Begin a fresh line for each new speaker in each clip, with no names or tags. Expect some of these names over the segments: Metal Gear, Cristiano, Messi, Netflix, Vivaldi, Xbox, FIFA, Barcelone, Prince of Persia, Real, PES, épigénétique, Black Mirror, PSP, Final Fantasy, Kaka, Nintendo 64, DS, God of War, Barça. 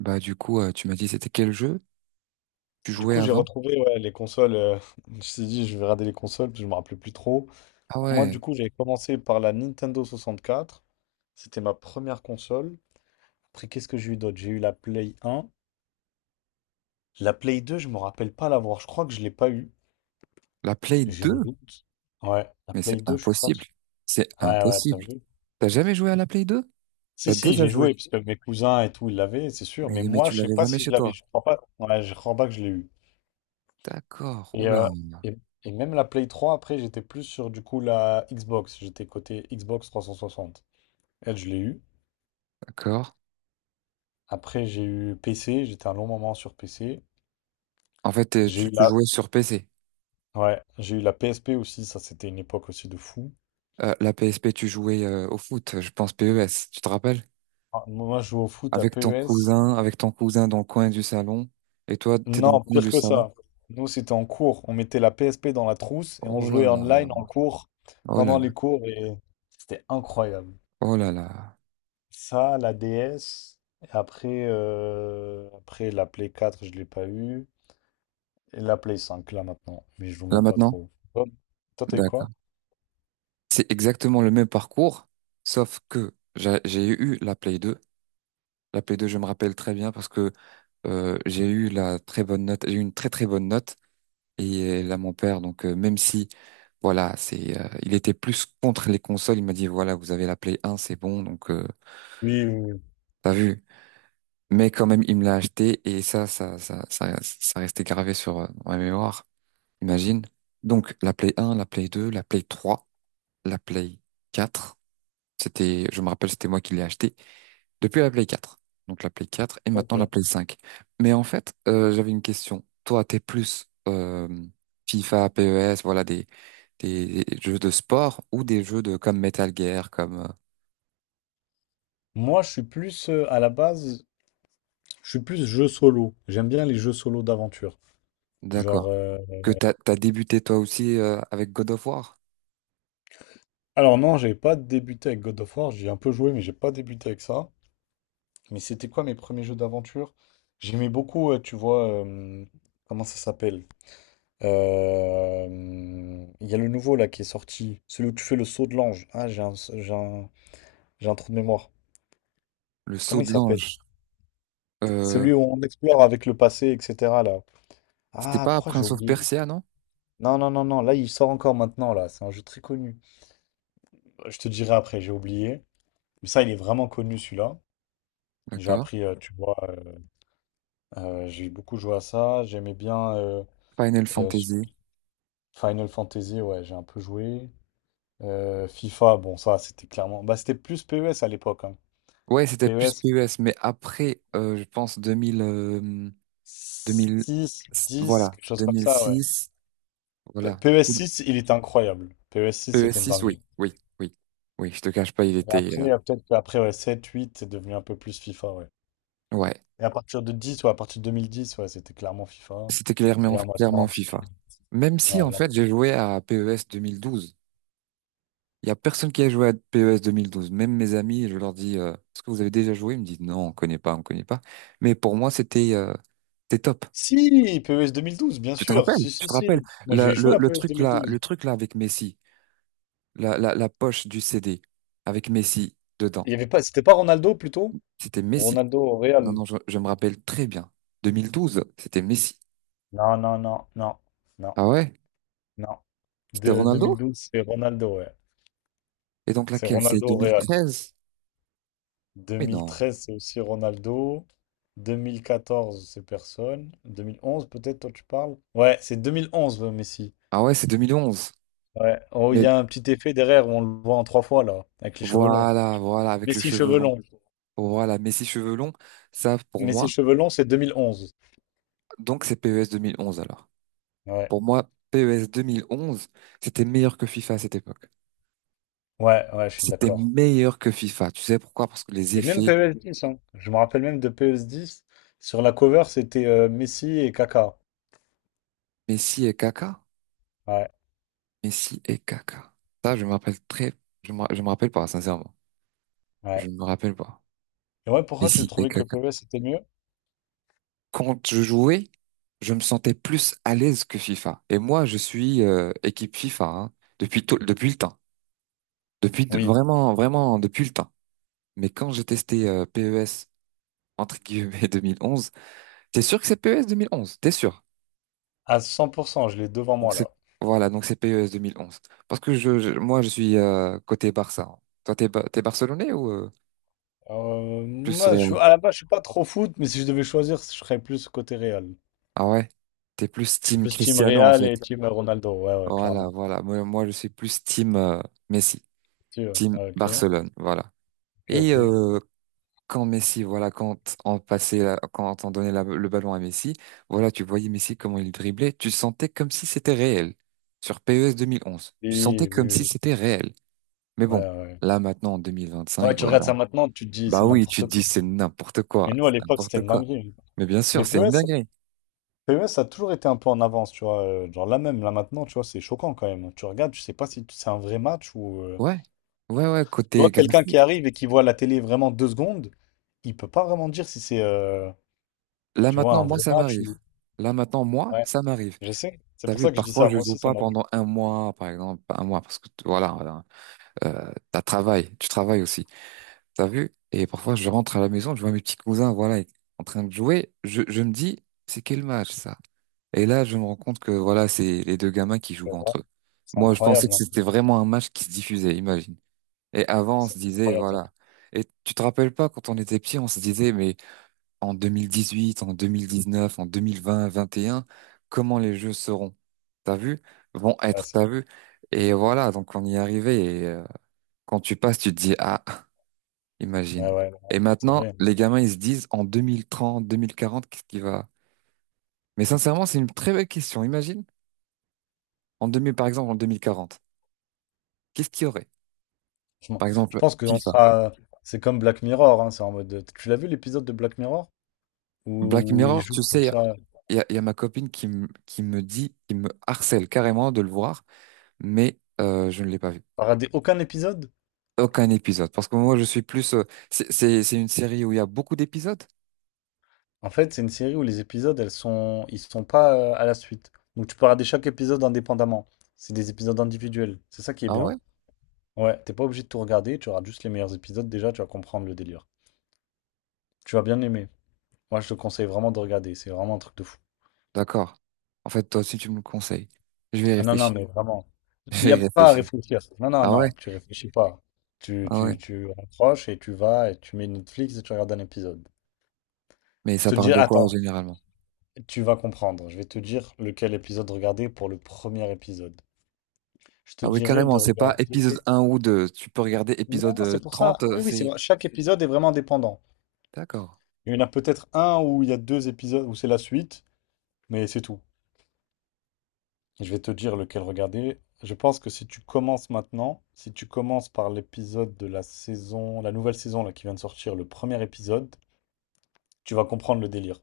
Bah du coup, tu m'as dit c'était quel jeu tu
Du
jouais
coup, j'ai
avant?
retrouvé, ouais, les consoles. Je me suis dit, je vais regarder les consoles, parce que je me rappelais plus trop.
Ah
Moi,
ouais,
du coup, j'avais commencé par la Nintendo 64. C'était ma première console. Après, qu'est-ce que j'ai eu d'autre? J'ai eu la Play 1. La Play 2, je me rappelle pas l'avoir. Je crois que je l'ai pas eu.
la Play
J'ai un
2?
doute. Ouais, la
Mais
Play
c'est
2, je suis pas
impossible.
sûr.
C'est
Ouais, ouais, t'as
impossible.
vu?
T'as jamais joué à la Play 2?
Si,
T'as
si,
déjà
j'ai
joué.
joué, parce que mes cousins et tout, ils l'avaient, c'est sûr.
Mais,
Mais
mais
moi,
tu
je sais
l'avais
pas
jamais
si je
chez
l'avais.
toi.
Je crois pas. Ouais, je crois pas que je l'ai eu.
D'accord.
Et,
Oula.
euh, et, et même la Play 3 après, j'étais plus sur du coup la Xbox. J'étais côté Xbox 360. Elle, je l'ai eu.
D'accord.
Après, j'ai eu PC. J'étais un long moment sur PC.
En fait, t'es-
J'ai
tu,
eu
tu
la,
jouais sur PC.
ouais, j'ai eu la PSP aussi. Ça, c'était une époque aussi de fou.
La PSP, tu jouais au foot, je pense PES, tu te rappelles?
Ah, moi, je jouais au foot à PES.
Avec ton cousin dans le coin du salon. Et toi, t'es dans le
Non,
coin
pire
du
que
salon.
ça. Nous, c'était en cours. On mettait la PSP dans la trousse et on
Oh
jouait
là là.
online en cours
Oh là
pendant
là.
les cours. Et c'était incroyable.
Oh là là.
Ça, la DS. Et après la Play 4, je l'ai pas eu. Et la Play 5, là, maintenant. Mais je joue
Là
même pas
maintenant?
trop. Toi, toi, t'as eu quoi?
C'est exactement le même parcours, sauf que j'ai eu la Play 2. La Play 2, je me rappelle très bien parce que j'ai eu la très bonne note, j'ai eu une très très bonne note. Et là, mon père, donc même si, voilà, il était plus contre les consoles, il m'a dit, voilà, vous avez la Play 1, c'est bon, donc
Oui, oui, oui.
t'as vu. Mais quand même, il me l'a acheté et ça restait gravé sur dans ma mémoire, imagine. Donc la Play 1, la Play 2, la Play 3, la Play 4. C'était, je me rappelle, c'était moi qui l'ai acheté. Depuis la Play 4. Donc la Play 4 et
Ok.
maintenant la Play 5. Mais en fait, j'avais une question. Toi, t'es plus FIFA, PES, voilà, des jeux de sport ou des jeux de comme Metal Gear, comme...
Moi, je suis plus, à la base, je suis plus jeu solo. J'aime bien les jeux solo d'aventure. Genre,
D'accord. Que t'as débuté toi aussi avec God of War,
alors non, j'avais pas débuté avec God of War. J'ai un peu joué, mais j'ai pas débuté avec ça. Mais c'était quoi mes premiers jeux d'aventure? J'aimais beaucoup, tu vois, comment ça s'appelle? Euh, Il y a le nouveau là qui est sorti, celui où tu fais le saut de l'ange. Ah, j'ai un trou de mémoire.
le
Comment
Saut
il
de
s'appelle?
l'ange. Euh,
Celui où on explore avec le passé, etc. là.
c'était
Ah,
pas
pourquoi j'ai
Prince of
oublié?
Persia, non?
Non, non, non, non, là il sort encore maintenant là. C'est un jeu très connu. Je te dirai après, j'ai oublié. Mais ça, il est vraiment connu celui-là. J'ai
D'accord.
appris, tu vois, j'ai beaucoup joué à ça. J'aimais bien
Final
euh,
Fantasy.
Final Fantasy, ouais, j'ai un peu joué. FIFA, bon, ça, c'était clairement. Bah, c'était plus PES à l'époque, hein.
Ouais, c'était plus
PES
PES, mais après, je pense 2000, 2000,
six 10
voilà,
quelque chose comme ça, ouais.
2006, voilà.
PES 6, il était incroyable. PES 6,
es
c'était une
six oui,
dinguerie.
oui, oui, oui, je te cache pas, il
Et
était,
après, peut-être qu'après, ouais, 7 8 c'est devenu un peu plus FIFA, ouais.
ouais,
Et à partir de 10 ou à partir de 2010, ouais, c'était clairement FIFA.
c'était
Et
clairement,
là,
clairement
maintenant, c'est
FIFA.
fini.
Même si,
Ouais,
en fait, j'ai joué à PES 12. Il y a personne qui a joué à PES 12. Même mes amis, je leur dis, est-ce que vous avez déjà joué? Ils me disent, non, on connaît pas, on connaît pas. Mais pour moi, c'était top.
si, PES 2012, bien
Tu te
sûr.
rappelles?
Si,
Tu
si,
te rappelles?
si. Moi,
Le,
j'ai joué
le,
à
le
PES deux
truc
mille
là, le
douze
truc là avec Messi, la poche du CD avec Messi dedans.
Il y avait pas, c'était pas Ronaldo, plutôt?
C'était Messi.
Ronaldo au
Non,
Real.
non, je me rappelle très bien. 2012, c'était Messi.
Non, non, non, non, non,
Ah ouais?
non.
C'était
De deux mille
Ronaldo?
douze c'est Ronaldo, ouais.
Et donc
C'est
laquelle? C'est
Ronaldo au Real.
2013? Mais non.
2013, c'est aussi Ronaldo. 2014, c'est personne. 2011, peut-être, toi, tu parles? Ouais, c'est 2011, Messi.
Ah ouais, c'est 2011.
Ouais. Oh, il
Mais
y a un petit effet derrière où on le voit en trois fois, là, avec les cheveux longs.
voilà, voilà, avec le
Messi
cheveu
cheveux
long.
longs.
Voilà, Messi cheveux longs, ça pour
Messi
moi.
cheveux longs, c'est 2011.
Donc c'est PES 2011 alors.
Ouais.
Pour moi, PES 2011, c'était meilleur que FIFA à cette époque.
Ouais, ouais, je suis
C'était
d'accord.
meilleur que FIFA. Tu sais pourquoi? Parce que les
Et même
effets
PES 10, hein. Je me rappelle même de PES 10. Sur la cover, c'était, Messi et Kaka.
Messi et Kaka.
Ouais,
Messi et Kaka. Ça, je me rappelle pas, sincèrement. Je
ouais.
ne me rappelle pas.
Et ouais, pourquoi tu
Messi et
trouvais que
Kaka.
PES était mieux?
Quand je jouais, je me sentais plus à l'aise que FIFA. Et moi, je suis équipe FIFA, hein, depuis le temps,
Oui,
vraiment vraiment depuis le temps. Mais quand j'ai testé PES entre guillemets 2011, t'es sûr que c'est PES 11? T'es sûr?
à 100%, je l'ai devant
Donc
moi,
c'est
là.
voilà, donc c'est PES 11. Parce que moi je suis côté Barça, hein. Toi t'es t'es Barcelonais ou plus
Moi,
Real?
je, à la base, je suis pas trop foot, mais si je devais choisir, je serais plus côté Real.
Ah ouais, t'es plus
Je suis
team
plus team
Cristiano en
Real
fait.
et team Ronaldo. Ouais, ouais,
Voilà
clairement.
voilà. Moi je suis plus team Messi,
Si, ouais.
team
Ouais, ok,
Barcelone. Voilà.
ok,
Et
ok.
quand Messi, voilà, quand on passait, quand on donnait le ballon à Messi, voilà, tu voyais Messi comment il driblait, tu sentais comme si c'était réel. Sur PES 2011, tu sentais
Oui,
comme
oui,
si
oui.
c'était réel. Mais
Ouais,
bon,
ouais.
là maintenant en
Ouais,
2025,
tu regardes
voilà.
ça maintenant, tu te dis c'est
Bah oui, tu te
n'importe
dis
quoi.
c'est n'importe quoi,
Mais nous, à
c'est
l'époque, c'était
n'importe
une
quoi.
dinguerie.
Mais bien sûr,
Mais
c'est une
PES,
dinguerie.
PES a toujours été un peu en avance, tu vois. Genre là même, là maintenant, tu vois, c'est choquant quand même. Tu regardes, tu sais pas si c'est un vrai match ou.
Ouais, ouais, ouais.
Tu
Côté
vois, quelqu'un
graph-
qui arrive et qui voit la télé vraiment 2 secondes, il peut pas vraiment dire si c'est,
là
tu vois,
maintenant,
un
moi
vrai
ça
match
m'arrive.
ou.
Là maintenant, moi
Ouais.
ça m'arrive.
Je sais, c'est
T'as
pour
vu,
ça que je dis
parfois
ça.
je
Moi
joue
aussi, ça
pas
m'arrive.
pendant un mois, par exemple, pas un mois parce que voilà. Voilà. Tu travailles aussi. T'as vu? Et parfois, je rentre à la maison, je vois mes petits cousins, voilà, en train de jouer. Je me dis, c'est quel match ça? Et là, je me rends compte que voilà, c'est les deux gamins qui jouent
C'est vrai.
entre eux.
C'est
Moi, je pensais
incroyable,
que
hein.
c'était vraiment un match qui se diffusait, imagine. Et avant, on se
C'est
disait,
incroyable, hein.
voilà. Et tu te rappelles pas, quand on était petit, on se disait, mais en 2018, en 2019, en 2020, 21, comment les jeux seront? T'as vu? Vont
Ouais,
être,
c'est
t'as vu? Et voilà, donc on y est arrivé. Et, quand tu passes, tu te dis, ah.
ouais,
Imagine.
ouais, ouais,
Et
c'est vrai,
maintenant, les
hein.
gamins, ils se disent en 2030, 2040, qu'est-ce qui va... Mais sincèrement, c'est une très belle question. Imagine, en 2000, par exemple, en 2040, qu'est-ce qu'il y aurait?
Franchement,
Par
je
exemple,
pense qu'on
FIFA.
sera. C'est comme Black Mirror, hein. C'est en mode. Tu l'as vu l'épisode de Black Mirror?
Black
Où ils
Mirror,
jouent
tu
comme
sais,
ça.
il y a ma copine qui, qui me dit, qui me harcèle carrément de le voir, mais je ne l'ai pas vu.
T'as raté aucun épisode?
Aucun épisode. Parce que moi, je suis plus... C'est une série où il y a beaucoup d'épisodes?
En fait, c'est une série où les épisodes, ils sont pas à la suite. Donc tu peux regarder chaque épisode indépendamment. C'est des épisodes individuels. C'est ça qui est
Ah
bien.
ouais?
Ouais, t'es pas obligé de tout regarder. Tu regardes juste les meilleurs épisodes. Déjà, tu vas comprendre le délire. Tu vas bien aimer. Moi, je te conseille vraiment de regarder. C'est vraiment un truc de fou.
D'accord. En fait, toi aussi, tu me le conseilles. Je vais y
Ah non, non,
réfléchir.
mais vraiment, il
Je
n'y
vais
a
y
pas à
réfléchir.
réfléchir. Non, non,
Ah ouais?
non, tu réfléchis pas. Tu,
Ah ouais.
tu, tu approches et tu vas et tu mets Netflix et tu regardes un épisode.
Mais
Je
ça
te
parle
dis,
de quoi
attends,
généralement?
tu vas comprendre. Je vais te dire lequel épisode regarder pour le premier épisode. Je te
Ah oui,
dirais de
carrément, c'est pas épisode
regarder.
un ou 2. Tu peux regarder épisode
Non, c'est pour ça.
30,
Oui, oui, c'est
c'est...
vrai. Chaque épisode est vraiment dépendant.
D'accord,
Il y en a peut-être un où il y a deux épisodes où c'est la suite, mais c'est tout. Je vais te dire lequel regarder. Je pense que si tu commences maintenant, si tu commences par l'épisode de la saison, la nouvelle saison là, qui vient de sortir, le premier épisode, tu vas comprendre le délire.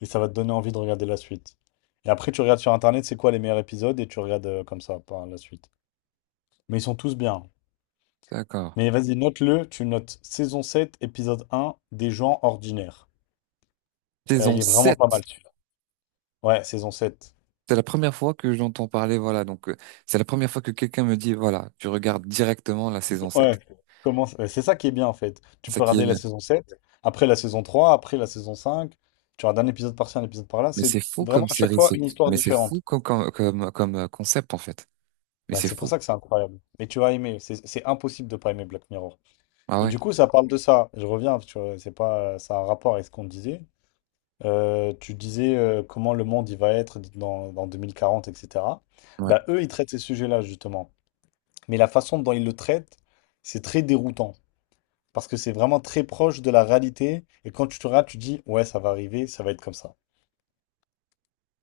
Et ça va te donner envie de regarder la suite. Et après, tu regardes sur Internet, c'est quoi les meilleurs épisodes, et tu regardes comme ça par la suite. Mais ils sont tous bien.
d'accord.
Mais vas-y, note-le, tu notes saison 7 épisode un des gens ordinaires.
Saison
Il est vraiment pas
sept.
mal celui-là. Ouais, saison 7.
C'est la première fois que j'entends parler, voilà. Donc, c'est la première fois que quelqu'un me dit, voilà, tu regardes directement la saison 7.
Ouais, ouais, c'est ça qui est bien en fait. Tu
C'est ça
peux
qui est
regarder la
bien.
saison 7, après la saison 3, après la saison 5. Tu regardes un épisode par-ci, un épisode par-là.
Mais
C'est
c'est fou
vraiment
comme
à chaque
série,
fois
c'est...
une histoire
Mais c'est fou
différente.
comme, concept, en fait. Mais
Bah,
c'est
c'est pour
fou.
ça que c'est incroyable. Mais tu vas aimer. C'est impossible de pas aimer Black Mirror.
Ah
Et
ouais,
du coup, ça parle de ça. Je reviens, tu vois, c'est pas, ça a un rapport avec ce qu'on disait. Tu disais comment le monde il va être dans 2040, etc.
ouais,
Bah, eux, ils traitent ces sujets-là justement. Mais la façon dont ils le traitent, c'est très déroutant, parce que c'est vraiment très proche de la réalité. Et quand tu te rates, tu te dis, ouais, ça va arriver, ça va être comme ça.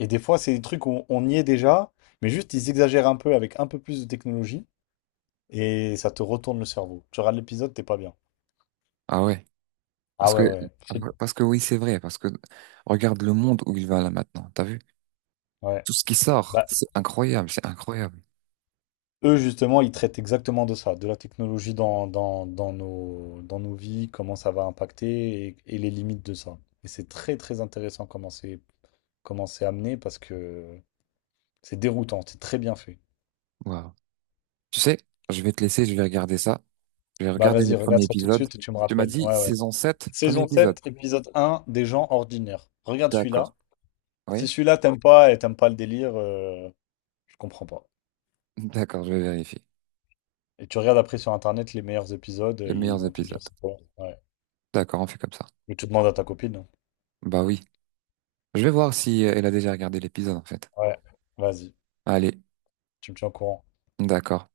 Et des fois, c'est des trucs où on y est déjà, mais juste ils exagèrent un peu avec un peu plus de technologie et ça te retourne le cerveau. Tu regardes l'épisode, t'es pas bien.
ah ouais.
Ah
Parce
ouais,
que,
ouais,
parce que oui, c'est vrai. Parce que regarde le monde où il va là maintenant. T'as vu?
ouais.
Tout ce qui sort,
Bah,
c'est incroyable, c'est incroyable.
eux, justement, ils traitent exactement de ça, de la technologie dans nos vies, comment ça va impacter et les limites de ça. Et c'est très, très intéressant comment c'est amené parce que c'est déroutant, c'est très bien fait.
Waouh. Tu sais, je vais te laisser, je vais regarder ça. Je vais
Bah
regarder
vas-y,
le
regarde
premier
ça tout de
épisode.
suite et tu me
Tu m'as
rappelles.
dit
Ouais, ouais.
saison 7, premier
Saison
épisode.
7 épisode un des gens ordinaires. Regarde celui-là.
D'accord.
Si
Oui?
celui-là t'aimes pas et t'aimes pas le délire, je comprends pas.
D'accord, je vais vérifier.
Et tu regardes après sur internet les meilleurs épisodes,
Les
ils
meilleurs
vont te
épisodes.
dire c'est quoi. Ouais.
D'accord, on fait comme ça.
Et tu demandes à ta copine, hein.
Bah oui. Je vais voir si elle a déjà regardé l'épisode, en fait.
Ouais, vas-y,
Allez,
tu me tiens au courant.
d'accord.